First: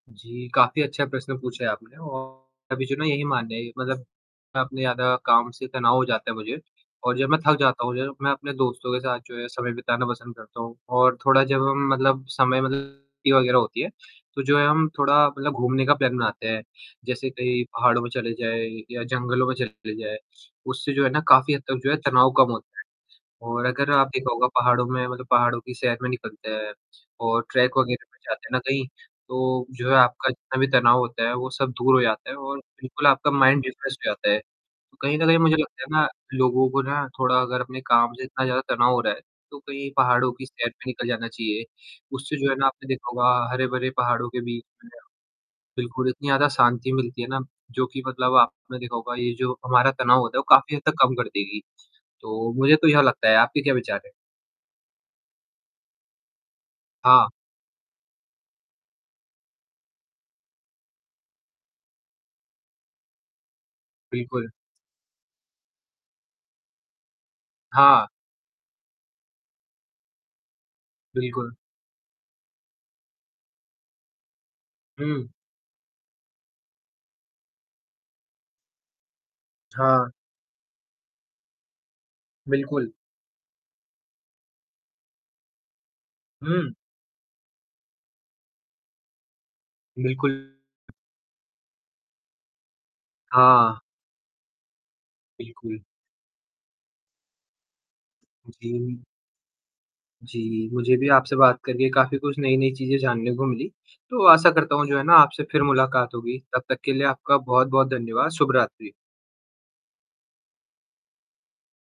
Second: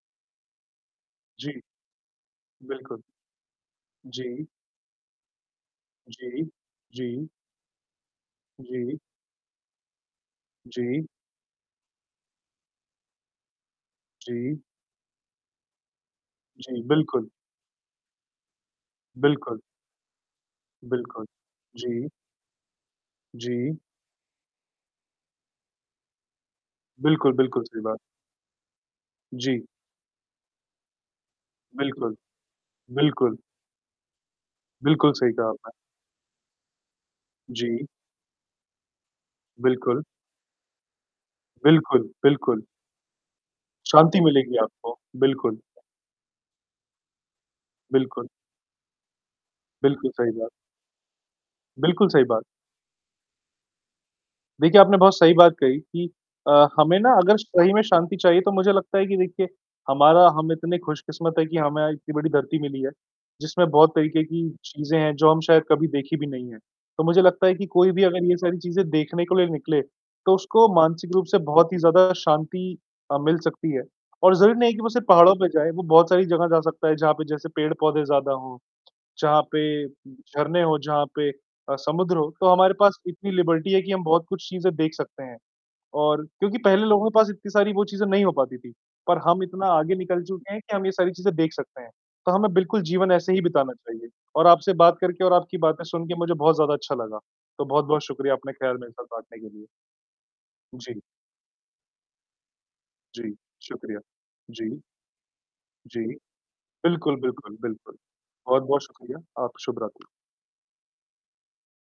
जी, काफ़ी अच्छा प्रश्न जी। पूछा है आपने और अभी जो बिल्कुल। ना यही मान लिया मतलब जी। अपने ज़्यादा काम से तनाव हो जाता है जी। मुझे और जी। जब मैं थक जाता हूँ जब मैं अपने दोस्तों जी। के साथ जो है, समय बिताना पसंद करता हूँ जी। और थोड़ा जब म मतलब समय मतलब छुट्टी वग़ैरह होती है, तो जो जी। है हम थोड़ा मतलब घूमने का प्लान बनाते हैं। जी, जैसे बिल्कुल। कहीं पहाड़ों में चले जाए या जंगलों में बिल्कुल। चले जाए, उससे जो है ना बिल्कुल। काफ़ी हद तक जो है, जी। तनाव कम होता। और जी। अगर आप देखा होगा पहाड़ों में मतलब पहाड़ों की सैर में निकलते हैं बिल्कुल, और बिल्कुल ट्रेक सही बात। वग़ैरह पर जाते हैं ना कहीं जी। तो जो है आपका जितना भी तनाव होता है वो सब दूर हो बिल्कुल। जाता है और बिल्कुल आपका बिल्कुल। माइंड रिफ्रेश हो जाता है। बिल्कुल कहीं न सही कहीं कहा मुझे आपने। लगता है ना लोगों को ना थोड़ा अगर अपने जी। काम से इतना ज़्यादा तनाव हो रहा है, तो कहीं बिल्कुल। पहाड़ों की सैर पे निकल जाना चाहिए, बिल्कुल, उससे जो है बिल्कुल। ना आपने देखा होगा हरे भरे शांति पहाड़ों के मिलेगी बीच में आपको, बिल्कुल। बिल्कुल, इतनी ज़्यादा शांति मिलती है ना जो कि बिल्कुल। मतलब आपने देखा होगा ये जो हमारा बिल्कुल तनाव सही होता है वो बात। काफ़ी हद तक कम कर देगी। बिल्कुल सही बात। तो मुझे तो यह लगता है आपके क्या विचार हैं? देखिए, आपने बहुत सही बात कही कि अ, हमें ना हाँ। अगर सही में शांति चाहिए तो मुझे लगता है कि देखिए हमारा हम इतने खुशकिस्मत हैं कि हमें इतनी बड़ी धरती मिली है, जिसमें बहुत तरीक़े की बिल्कुल। चीज़ें हैं जो हम शायद कभी देखी भी नहीं है। तो मुझे लगता है कि कोई भी हाँ। अगर ये सारी चीज़ें देखने के लिए निकले तो उसको मानसिक रूप से बिल्कुल। बहुत ही ज़्यादा शांति अ, मिल सकती है और ज़रूरी नहीं कि वो सिर्फ़ हुँ। पहाड़ों पे जाए, वो बहुत सारी जगह जा सकता है जहाँ पे जैसे पेड़-पौधे ज़्यादा हों, जहाँ पे हाँ। झरने हों, जहाँ पे अ, समुद्र हो तो हमारे बिल्कुल। पास इतनी लिबर्टी है कि हम बहुत कुछ चीज़ें देख सकते हैं और क्योंकि हुँ। पहले लोगों के पास इतनी सारी वो चीज़ें नहीं हो पाती थी पर हम इतना आगे निकल बिल्कुल। चुके हैं कि हम ये सारी चीज़ें देख सकते हैं, तो हमें बिल्कुल जीवन ऐसे ही बिताना हाँ। चाहिए और आपसे बात करके और आपकी बिल्कुल। बातें सुनके मुझे बहुत ज़्यादा अच्छा लगा। तो बहुत-बहुत शुक्रिया अपने ख़्याल मेरे जी। साथ बाँटने के लिए। जी, मुझे जी। भी आपसे बात करके काफ़ी कुछ नई-नई चीज़ें जी, जानने को मिली। शुक्रिया। तो आशा करता जी। हूँ जो है ना आपसे फ़िर जी, मुलाकात होगी, तब तक के लिए बिल्कुल, आपका बिल्कुल, बहुत-बहुत बिल्कुल। धन्यवाद। शुभ बहुत-बहुत रात्रि। शुक्रिया। आप शुभ रात्रि।